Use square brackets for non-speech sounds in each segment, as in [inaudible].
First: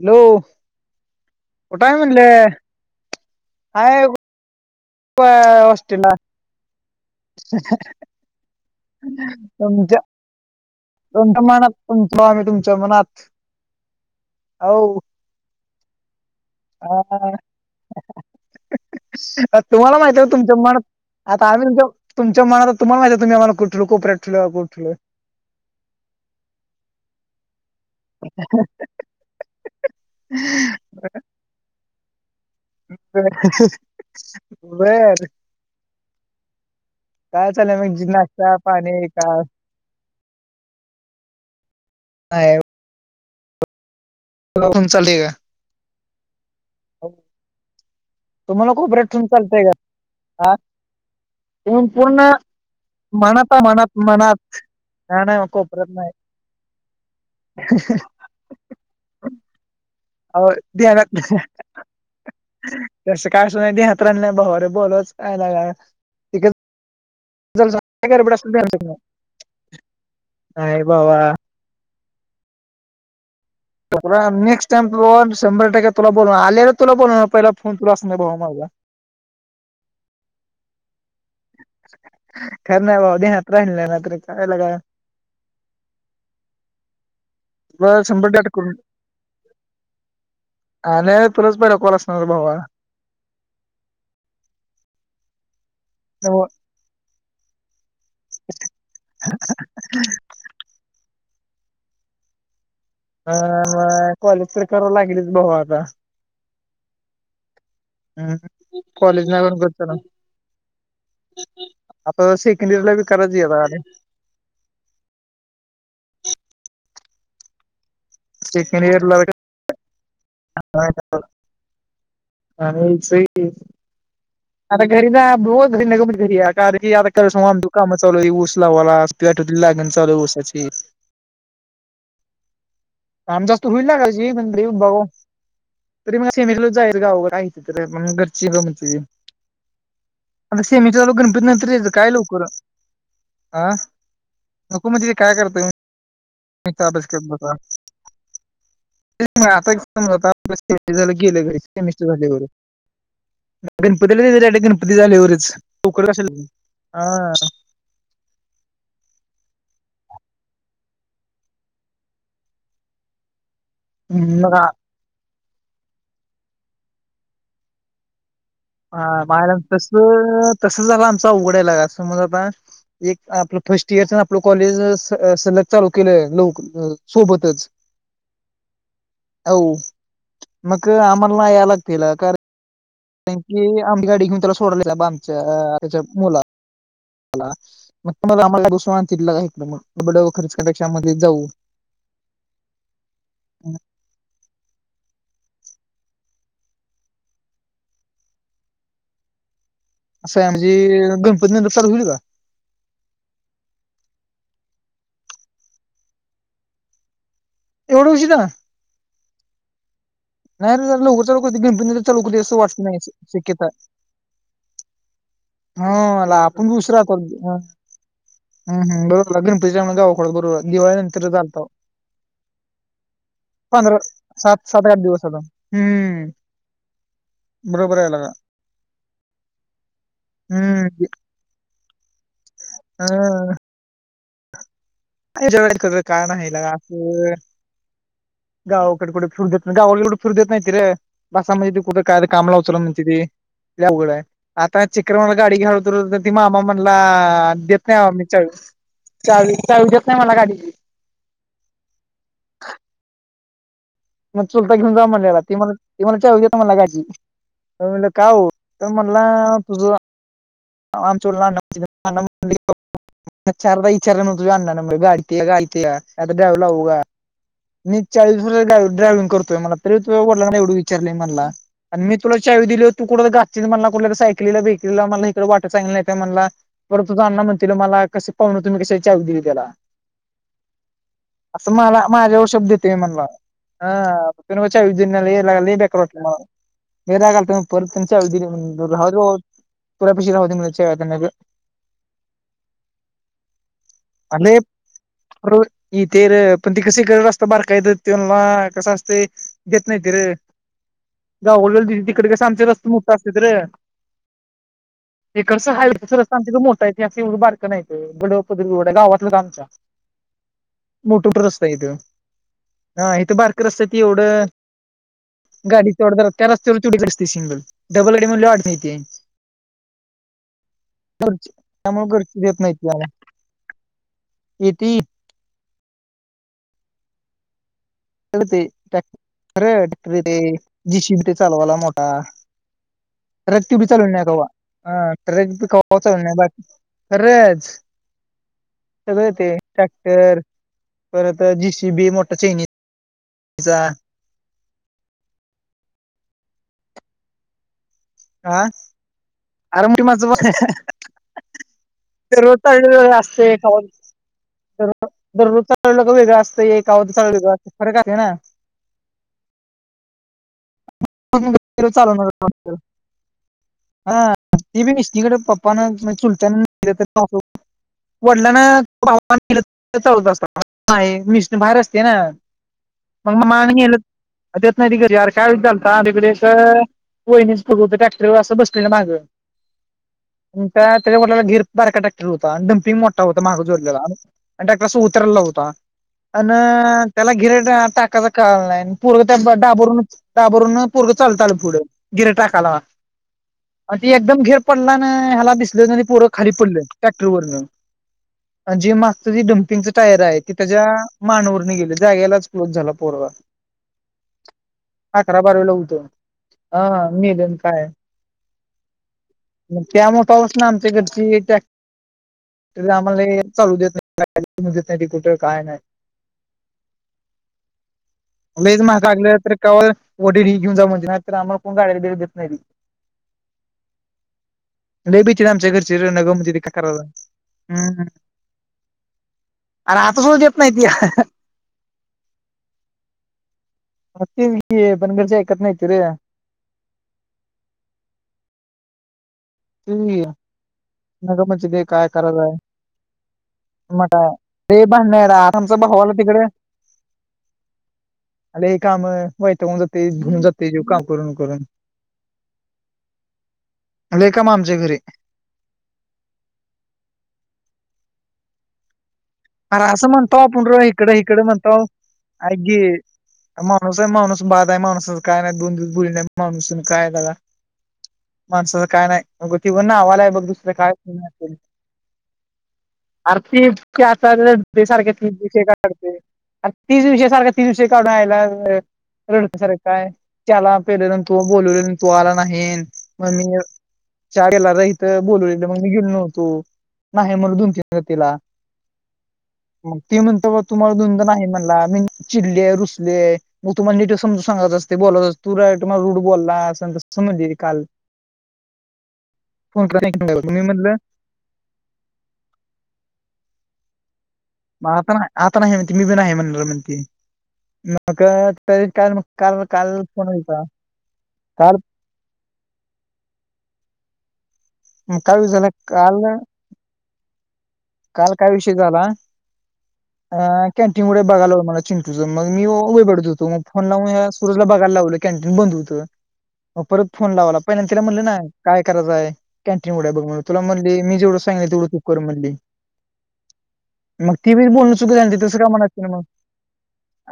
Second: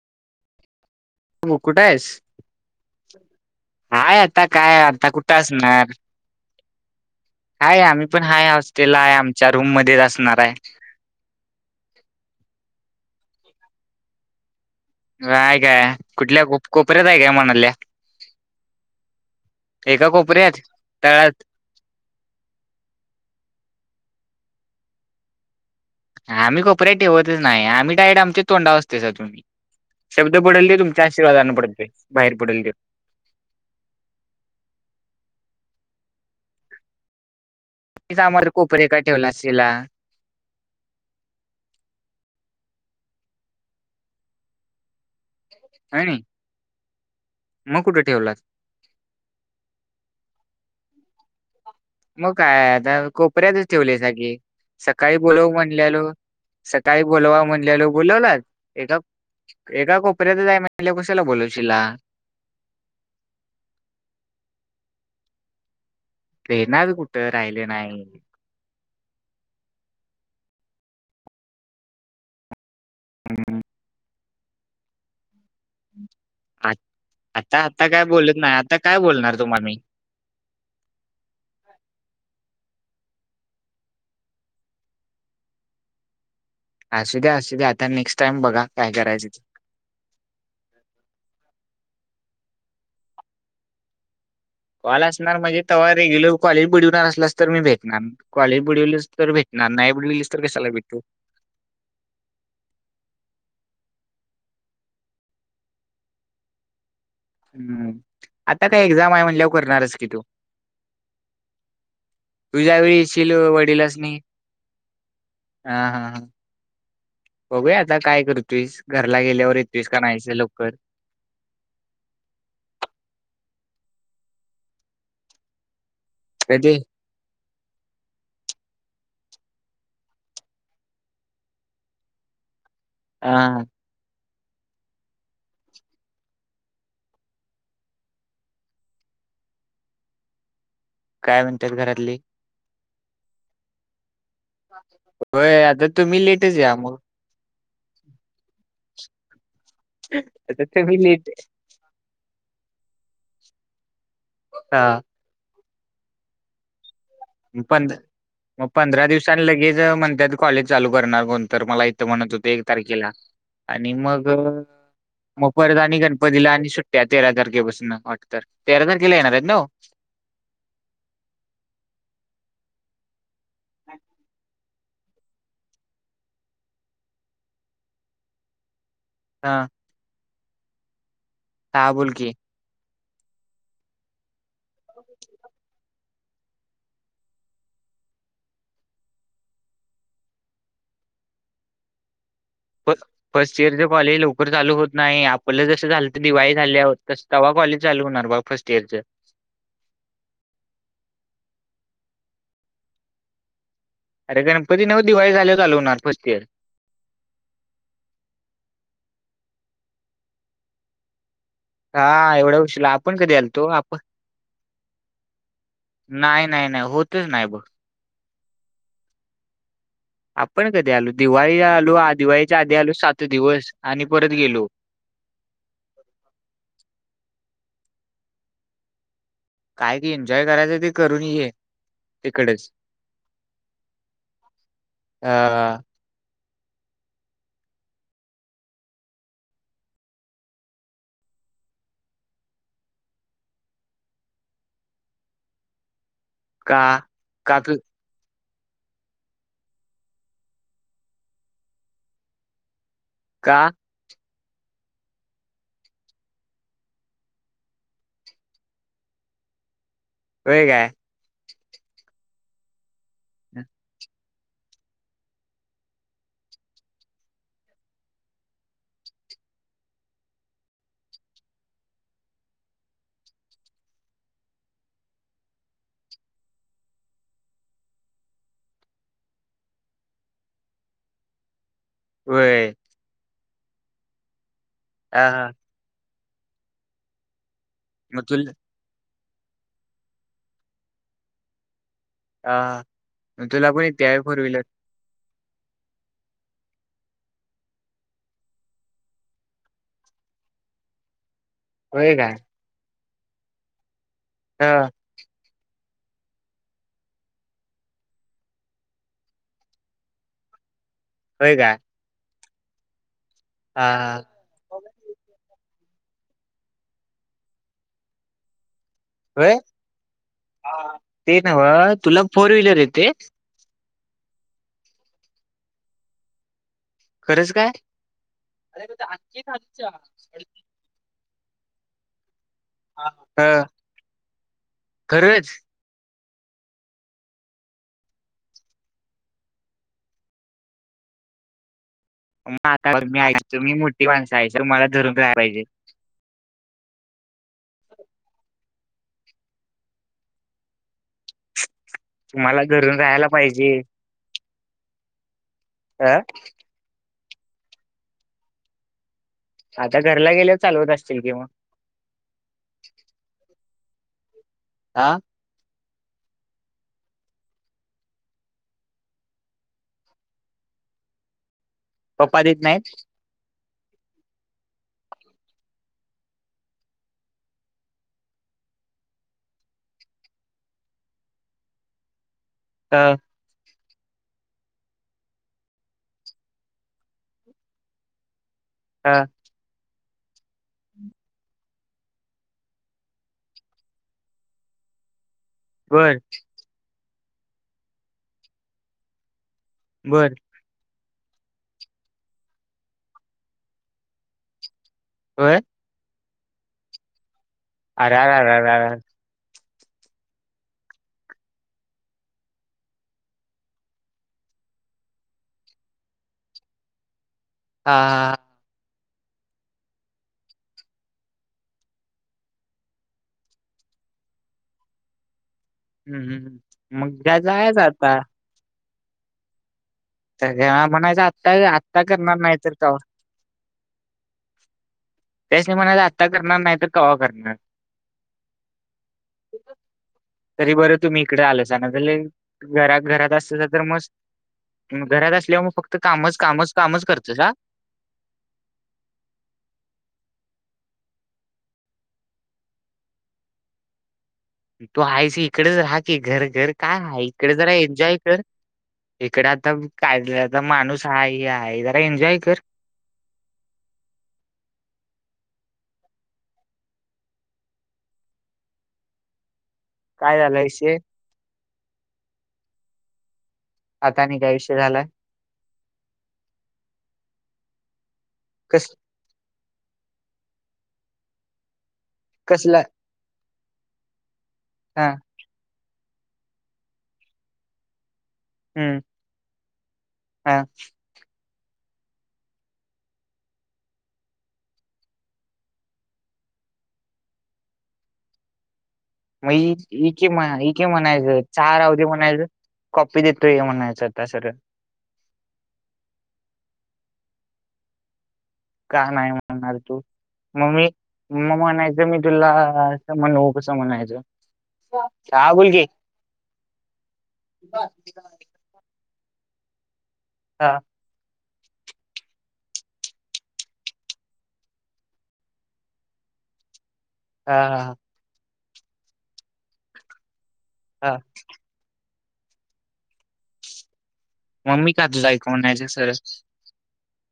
Hello, हो कुठं कुठ हाय आहेस? म्हणल? हाय आता. काय आता. कुठं असणार? हॉस्टेलला हाय, आम्ही पण हाय हॉस्टेलला आहे. आमच्या रूम मध्येच असणार आहे. दोणच्या मनात म्हतो आम्ही तुमच्या मनात आव. काय काय कुठल्या कोप कोपऱ्यात आहे काय म्हणाल्या? तुम्हाला एका माहित आहे का तुमच्या कोपऱ्यात मनात तळात आता आम्ही त! तुमच्या मनाल तुम्हाला माहिती तुम्ही आम्हाला कुठलंकोपऱ्यात ठेवलं का कुठ ठेवलं? आम्ही कोपऱ्यात ठेवतच नाही आम्ही डायरेट आमच्या तोंडाव असते सर तुम्ही शब्द बुडालेले तुम त्याच्या शिवाय जाण पडते बाहेर पडे ल दे. ब अ र. काय चालय म्हग मीच आम्हाला नाश्ता कोपरे का पाणी ठेवला काय. असशीला साहेब [unintelligible] हाय नी. हो. मग कुठे ठेवला? तुम्हाला कोपऱ्यात ठेऊन चालतय का आ मग काय आता कोपऱ्यातच ठेवले मनात सगी सकाळी नाही नाही बोलाव कोपऱ्यात म्हणलेलो. नाही सकाळी बोलवा म्हणलेल्यालों बोलावला ए गप एका कोपऱ्यात जा आहे म्हण कशाला बोलवशील. तस काय सुनायती हात्रण नाही, बरे बोलच काय लाग. [unintelligible] येणार कुठं राहिले नाही. घालतो का नाय, काय भावा? हम हम नेक्स्ट टाइम त शंभर टक्के तुला बोलून आलेला आ तुला बोलवणार पहिला आता फोन आता तुला काय असणार भावा बोलत नाही माझा. आता काय बोलणार तुम्हा मी? काय नाही बाबा, ध्यानात राहिल नाही रात्री काय लगा? असू द्या असू द्या, आता तुला नेक्स्ट शंभर टाईम टक्के बघा करून काय करायच ते? आन, तुलाच पहिला कॉल असणार भावा. कॉल असणार म्हणजे तवा रेग्युलर कॉलेज बुडीवनार असलास तर मी भेटणार. कॉलेज बुडविलस तर भेटणार, नाही बुडविलीच तर कशाला भेटू? अ कॉलेज तर कराव लागेलच भाऊ आता, हम्म! आता काय एक्झाम आहे कॉलेज नाही म्हणल्या करून वर करतो ना करणारस कि तो. आता सेकंड तुझ्या इयरला बी वेळीशील करायची आता वडिलास नी - हा हा हा बघूय आता काय करतोयस सेकंड इयरला घरला गेल्यावर येतस का नाहीयचं लवकर. आणि सही. आता घरी ना बोत घरी नग घरी आहे का कधी आता का कर सो आम तू. काम चालू ऊस लावालाठ लागल चालू ऊसाची. काम हा जास्त होईल ना काची पण रे बाघ. तरी मग सेमेकल जाईल गा वगरायची तर मग घरची ग म्हण. आता सेमी झाल्यावर काय गणपती ननंतर म्हणतात यायचं काय घरातले? लवकर ह. होय आता तुम्ही लेट म बसकट ब आता. समज आता तुम्ही आपलं लेट गेलं. मस्र झा गणपतीला गणपती हा झालेवरच. पोकड कशाला हा. [unintelligible] मग पंधरा दिवसां लगेच म्हणतात कॉलेज चालू करणार कोणत मला इथं म्हणत होतं एक तारखेला. आणि मग मग परत आणि गणपतीला आणि सुट्ट्या तेरा तारखेपासून. तेरा. हा तारखेला येणार आहेत मायला नव्ह? तस तस झालं आमचा उघडायला अस मज आता. एक आपलं फर्स्ट इयर आपलं कॉलेज. सलग चालू केलंय लोक सोबतच अ हा मग आम्हाला ना या हा बोल लागतला की. कार ईकी आंग गांडी मी तुलां सोडून दीला बां आमच्यां आत्यांच्या मुलां लां मंग तमलां आम्हांला दुंस तऐक मंग ड खर्च करंपेक्षा मध्यें जाऊं बरं फर्स्ट इयरचे कॉलेज लवकरं चालूं होतं नाहीं आपलं जसं झालं तरं दिवाळी झाल्यांत तसं तेंव्हा कॉलेज चालूं होणारं बां फर्स्ट इयंरचे असं आहे म्हंणजे गणपती नंतर चालूं होईलं कां अरे गणपती नव्हं दिवाळी झाल्यां वरं चालू होणार फर्स्ट इयंर एवढं उशीरां नाहीं रे लवकचं गिणपतीतं चालूं हा कुंती असं एवढ्या वाटतं उशिला नाहीं आपण कधी आलतो शक्यतां आपण हां नाही आपणं नाही खूंप नाही ऊशिरा चालूं होतच होती नाही बघ मंग बरो हमं हंम लग्नं पतूदे मंग जाऊं आपण थंडीबरोबर कधी आलो दिवाळीनंतर चालतं दिवाळीला आलो आ दिवाळीच्या आधी आलो सात दिवस पंधरा आणि परत सात गेलो सात आंठ दिवसं हम्मं बरोबर आहे लेकां कायं ते एन्जॉय करायचं ते हम्म करूंन ये तिकडेचं हा [unintelligible] [unintelligible] कायं जडं करं कारणं आहे लांकी गावांकडे कुठं फिरु देतं नाहीं गावां फिरू देतं नाहींतरे बसं म्हंजे ते कुठं कायं तरं कामं लावचलं म्हंण ते अवघडं आहे आतान चिक्रमालां गांडी घालवतं मामा का म्हणलां काकू देतं नाहीं मी चांबी चांबी देतं नाहीं मलां गांडी कां मंग चुलतां घेऊन जां म्हणंला ते मलां ती मलां चाबी मलां गांडीची म्हणलं कायं हो तरं म्हणलां तुझं होयं कां औणं तोंडलां नां चारदां विचारलं तुझनां नां गांडीलां गांडीलां ते तरडाव्हलां कां मी चाळीस वर्ष झाली डायव्हिंग करतोयं मलान तरी तो म्हंनला एवढं विचारतयं मलां आणि मी तुलां चांवी दिली तू कुठं गांततीलील मलां कुंठल्यारी सायकलीला बेकलीला मलां इकडं वाटतं गलं नाहीं मलां परंत तुझं अ्णा म्हणतीललं मलां कसं पाहणं तुम्हीं कशी चावी दिली त्यांला आतां मलां माझ्यां शब्ध होय देतं मी म्हणलां हं अ तुम्हीं बेकारटलां बेरगल प मग तुला च परा पिश [unintelligible] हां तुलां पणं एकती आहे फोर व्हीलर फोरविलर ते तरं पणं ती कशी ग रस्तां बारका येतं तेनां कसं असते घेतं नाहीं ती रे गांवा होय तिकडे काय कसे आमचे रस्ते मोठे असते तरं रे हां इकडचं हायं रस्ता आमच्यांथडे मोठे आहे असं एवं बारं नाहीयं बडपदरवड गांवलं आमच्यां मोठठ होय रस्तां काय इथं हां इथं बारक रस्ता हा तं एवढं गांडी चोड त्यां रस्त्यावर चुडी असते सिंगल डबल गांडी म्हणले वांट मातीय आहे. होय ते घरंची नव्ह त्यांमुळे तुला घंरची फोर देतं व्हीलर नाहीती आतां येते किती खरंच कायं ते खरं टं ते जीसीपी ते चालवांला मोठां अ ट्रंक ती चालूंन नाहीं खरंच काॅट पोचण्यांबाद खरंच सगळं येत ट्रॅक्टर परंत जीसीबी मोठं मंग आतां मी ऐ मी मोठी माणसं आहेतं तुम्हाला धरूंन राहीलं पाहिजे. हां अरं मी माझंही बघणं. ते तुम्हाला रोत्यांव घरून राहायला असते पाहिजे कवां दररोज चा लो अ वगळा असतं एक अगो चाललं वेगळं असतं फरक आहे ना. आता घरला गेल्या चालवत असतील किंवा. चालव ना ह ती बी हा मिशकडे पण चुलत. वडलांलत अस मिशन बाहेर अस- ते ना पप्पा देत नाहीत मग मग मालंेत नाही तिकर काय विल कागकडे असं वणीच बत डॅक्टर असं बसले ना मागं. त्याच्याटला गीर बारका टाकर होता आणि डम्पिंग अ मोठा होता. महाग जोडलेला आणि त्यालास उतरला होता. अन त्याला घिर टाकायचा कळ नाही पूर् अ त्या डाबरून बरूनरं लल पुढे गिर टाकायला. अ ती एकदम घेर पडला ना ह्याला दिस बर परं खाली पडलं ट्रॅक्टर वर आणि जे माग ते डम्पिंगच टायर बर आहे. कि त्याच्या मानूवर गेले जागेलाच क्लोज झाला पोरवा अकरा होय बारावीेला उतो ह मी दन काय? अररर मग त्यामुळे पाऊस ना आमच्या घरची त्या री आम्हाला चालू देत नाहीेत नाही कुठं काय नाही. हा हा लईच मागलेलं तर का वटर ही घेऊ जाऊ म्हणे नाही तर आम्हाला कोण गाडीला देत नाही. लई भितात आमच्या घरची जिर हम्म नगमच हम्म. काकरारला मग काय जायच हम्मम. आता देत नाही तरव म्हणायचं आत्ता आत्ता करणार नाही तर का. बतेव. क बनगरच्या. त्यास नाही म्हणाला आत्ता करणार नाही तर कवा करणार. ते. तरी बरं तुम्ही नग इकडे म्हणजे आलच ना काय करायचंय घ घरात असतच तर मस्त. मग अरे म भांडणार घरात असल्यावर मग आमचा फक्त भावाला कामच तिकडे कामच कामच करतंस ह. अ हे काम वायट होऊन जाते धुऊन जाते जेव काम करून करून. लय काम घरी तू आहेयस इकडेच राहा कि घर घर काय राहा इकडे जरा एन्जॉय कर. इकडे आता अरे असं म्हणतो काढलाता आपण माणूस आहे आहे जरा एन्जॉय कर. ह. माणूस आहे माणूस बाधा आहे माणूसच काय नाही दुनू बुली नाही माणूस काय दला. माणसाचं काय नाही. गो त ब ना आवाला आहे काय बघ झाला दुसरे काय विषय आरती. आता आणि काय विषय झाला सारख्या तीन दिव काढते तीस दिवस सारख्या तीन दिवषय काढूनयला. कस रडक सारखं काय त्याला पेलं नंतू बोलवले न. तू आला कसला नाहीन. मग मी च्या गेला र हिथ हा बोलू मग मी गेलो नव्हतो, नाही म्हटलो दोन तीन वेळा तेला. हम्म. ग ते म्हणत हा ब तुम्हाला दधनधन आहे म्हणला मी चिडले रुसले. मग तुम्हाला डिटेल समजून सांगत असते बोलत अस तू तुम्हा रुड बोलला अस समजली काल. मग फोन इके म मी इके म्हणलं म्हणायचं. चहा राहते म्हणायच कॉपी देतोय हे म्हणायचं आता सरळ. मग आता नाही आता नाही म्हणती मी बी नाही म्हणणार म्हणते. मग तरी का काल मग नाही काल म्हणणार काल तू फण व्हयचा. मग मी मग काल म्हणायचं मी तुला म्हणऊ कस म्हणायचं. का, काय हा झालं बोल की काल बा. काल काय विषय झाला. अ हा तेम मुळेे बघायला मला चिंटूच मग मी वय पडत होतो, मग फोन लाऊन सुरजला बघायला लावलं कॅन्टीन बंद होतं. मग परत फोन लावाला. हा पहिलंदा म्हणलं ना काय करायचंय कॅन्टीन उघड बघ म्हणून तुला म्ह ते हा मी जवढं सांगल तेवढं तु कर म्हणली. मग ती बी मम्मी बोलणं का चुकीच तुझं हाय, ऐकून तसं काय म्हणायचं म्हणाच तीन सर मग.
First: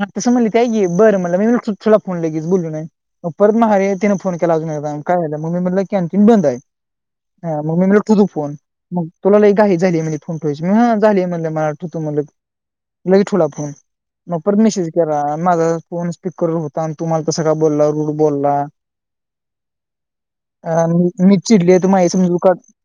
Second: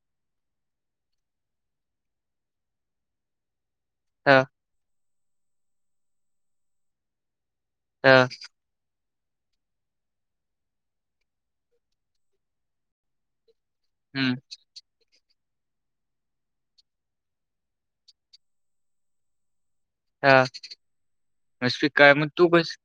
हा तसं म्हटले त्या एकि बरं म्हटल मी थुला फोन लगेच बोलू नाय. मग परत मघार येत तेन फोन हा केला अजून एकदा काय राहल. म मी म्हटल कँटीन बंद हाय. हा म मी म्हटल हा ठेऊतू फोन. मग तुला लई घाई झाली आहे म्हणे. फोन ठेवायची मी ह झाली म्हणल म ठोतो म्हणल, लगे ठोला फोन. हं, मग परत मेसेज जरा माझा फोन स्पीकरवर होता आणि तुम्हाला तसं काय बोल्ला रूड बोल्ला. हां. अ मी मीच मग चिडली, त माही स्वीकार मग समजू तू काड. कस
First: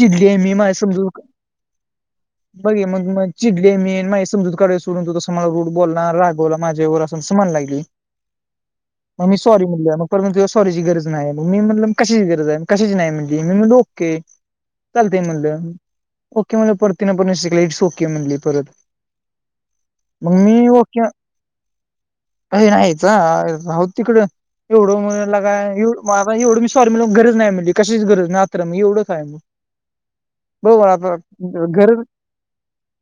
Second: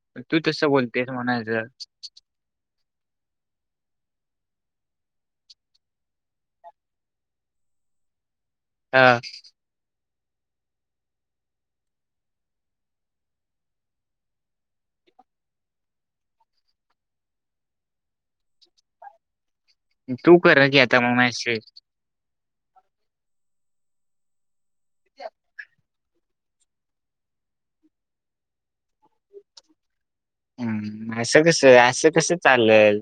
चिडलीय मी, माजी समजू तेच म्हणायचं. बग ये मग मग चिडले मी मा समजूत कडे सोडून तो तसं मला रूड बोलनार, रागवला माझ्यावर, अस समान लागली. हां, ममिस सॉरी म्हणली मग परत म्हणतं सॉरीची गरज नाही, मग मी म्हणल म कशाची गरज आहे कशाची नाही म्हणली, मी म्हणल ओके. चालते म्हणलं. ओके म्हणलं परतीने पर शिकला इट्स ओके म्हणली परत. मग तू मी करा ओके घेता मायशी. अय नाहीच. राहूदे तिकडं एवढं म्ह लगा ये म एवढ मी सॉरी मला गरज नाही म्हणली कशाचीच गरज नाही आत्र मग एवढंच काय मग. बरोबर आता हम्. असं कसं गरज असं कसं चालल.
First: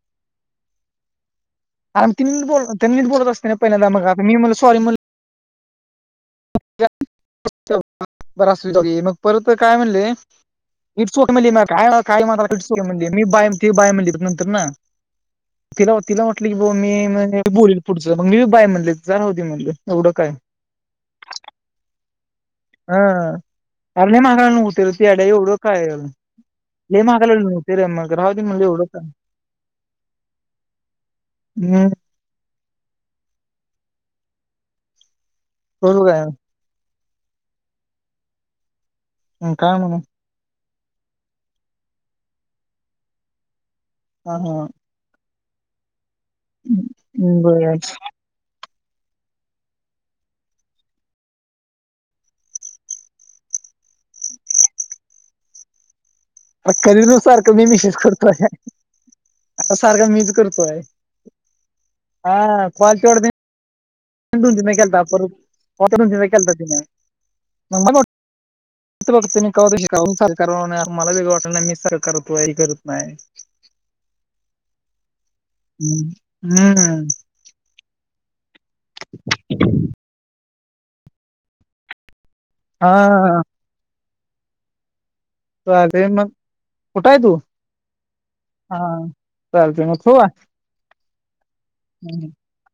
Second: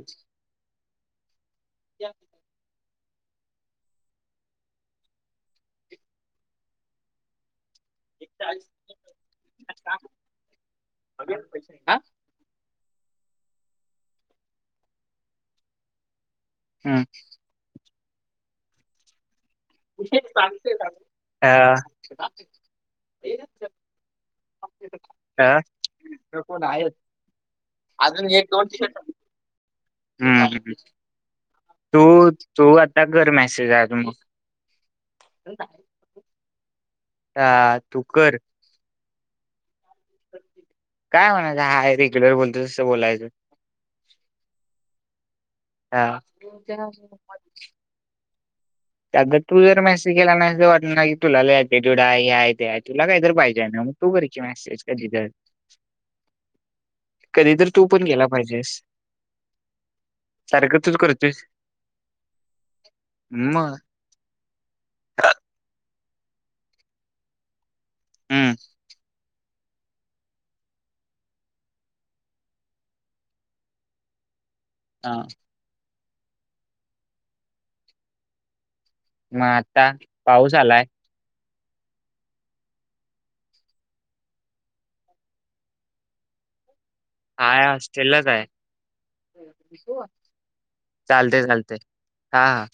आ ती बोल त्यांनीच बोलत असते पहिलंदा, मग अता मी म्हणल सॉरी म्ह बर असदे जाऊदे मग परत काय म्हणले. इटसोक मल काय रा काय म्ह म्हटली मी बा ती बाय म्हणली नंतर न. तिला तिला वाटलं की बावा हं, मी बोलल पुढच मग मी बाय म्हणले जा राहूदे म्हटलं. ग. हं अर नाही म्हागाय नव्हतर तड्या एवढं हां, काय, लई म्हागाला न्ह ते रे मग राहुदे म्हणल एवढंच हम्म ह. [unintelligible] तू तो आता कर मेसेज आहे मग. [unintelligible] ह तू कर. हं काय म्हणु. काय म्हणायचं हाय रेग्युलर बोलतो तसं बोलायचं. हा ह. ह. बरं अग तू जर मेसेज केला नाहीस वाटलं ना की तुला लई एटीटय़ूड आहेय ते आहे तुला काहीतरी पाहिजेय ना मग तु कर की मेसेज कधी तर अ कधीनु कधी सारखं मी तर तू मिशेष पण केला करतोय. पाहिजेस. आ सारख मीज करतोय. सारखं तूच करतोयस. हा कालतेवढ मग. दोन ती केलता परत दोन तीन केलता तिन. म हं, बघतन कवा, मला वेगळं वाट नाही मी सर करतो हि करत नाय. [inaudible] हा ह् हम्म मग आता पाऊस आलाय. हा. चालतय मग कुठे तू हाय हॉस्टेललाच आहे. हा चालतय मग ठेऊ का? चालतेय, चालते. हम् [inaudible] हा.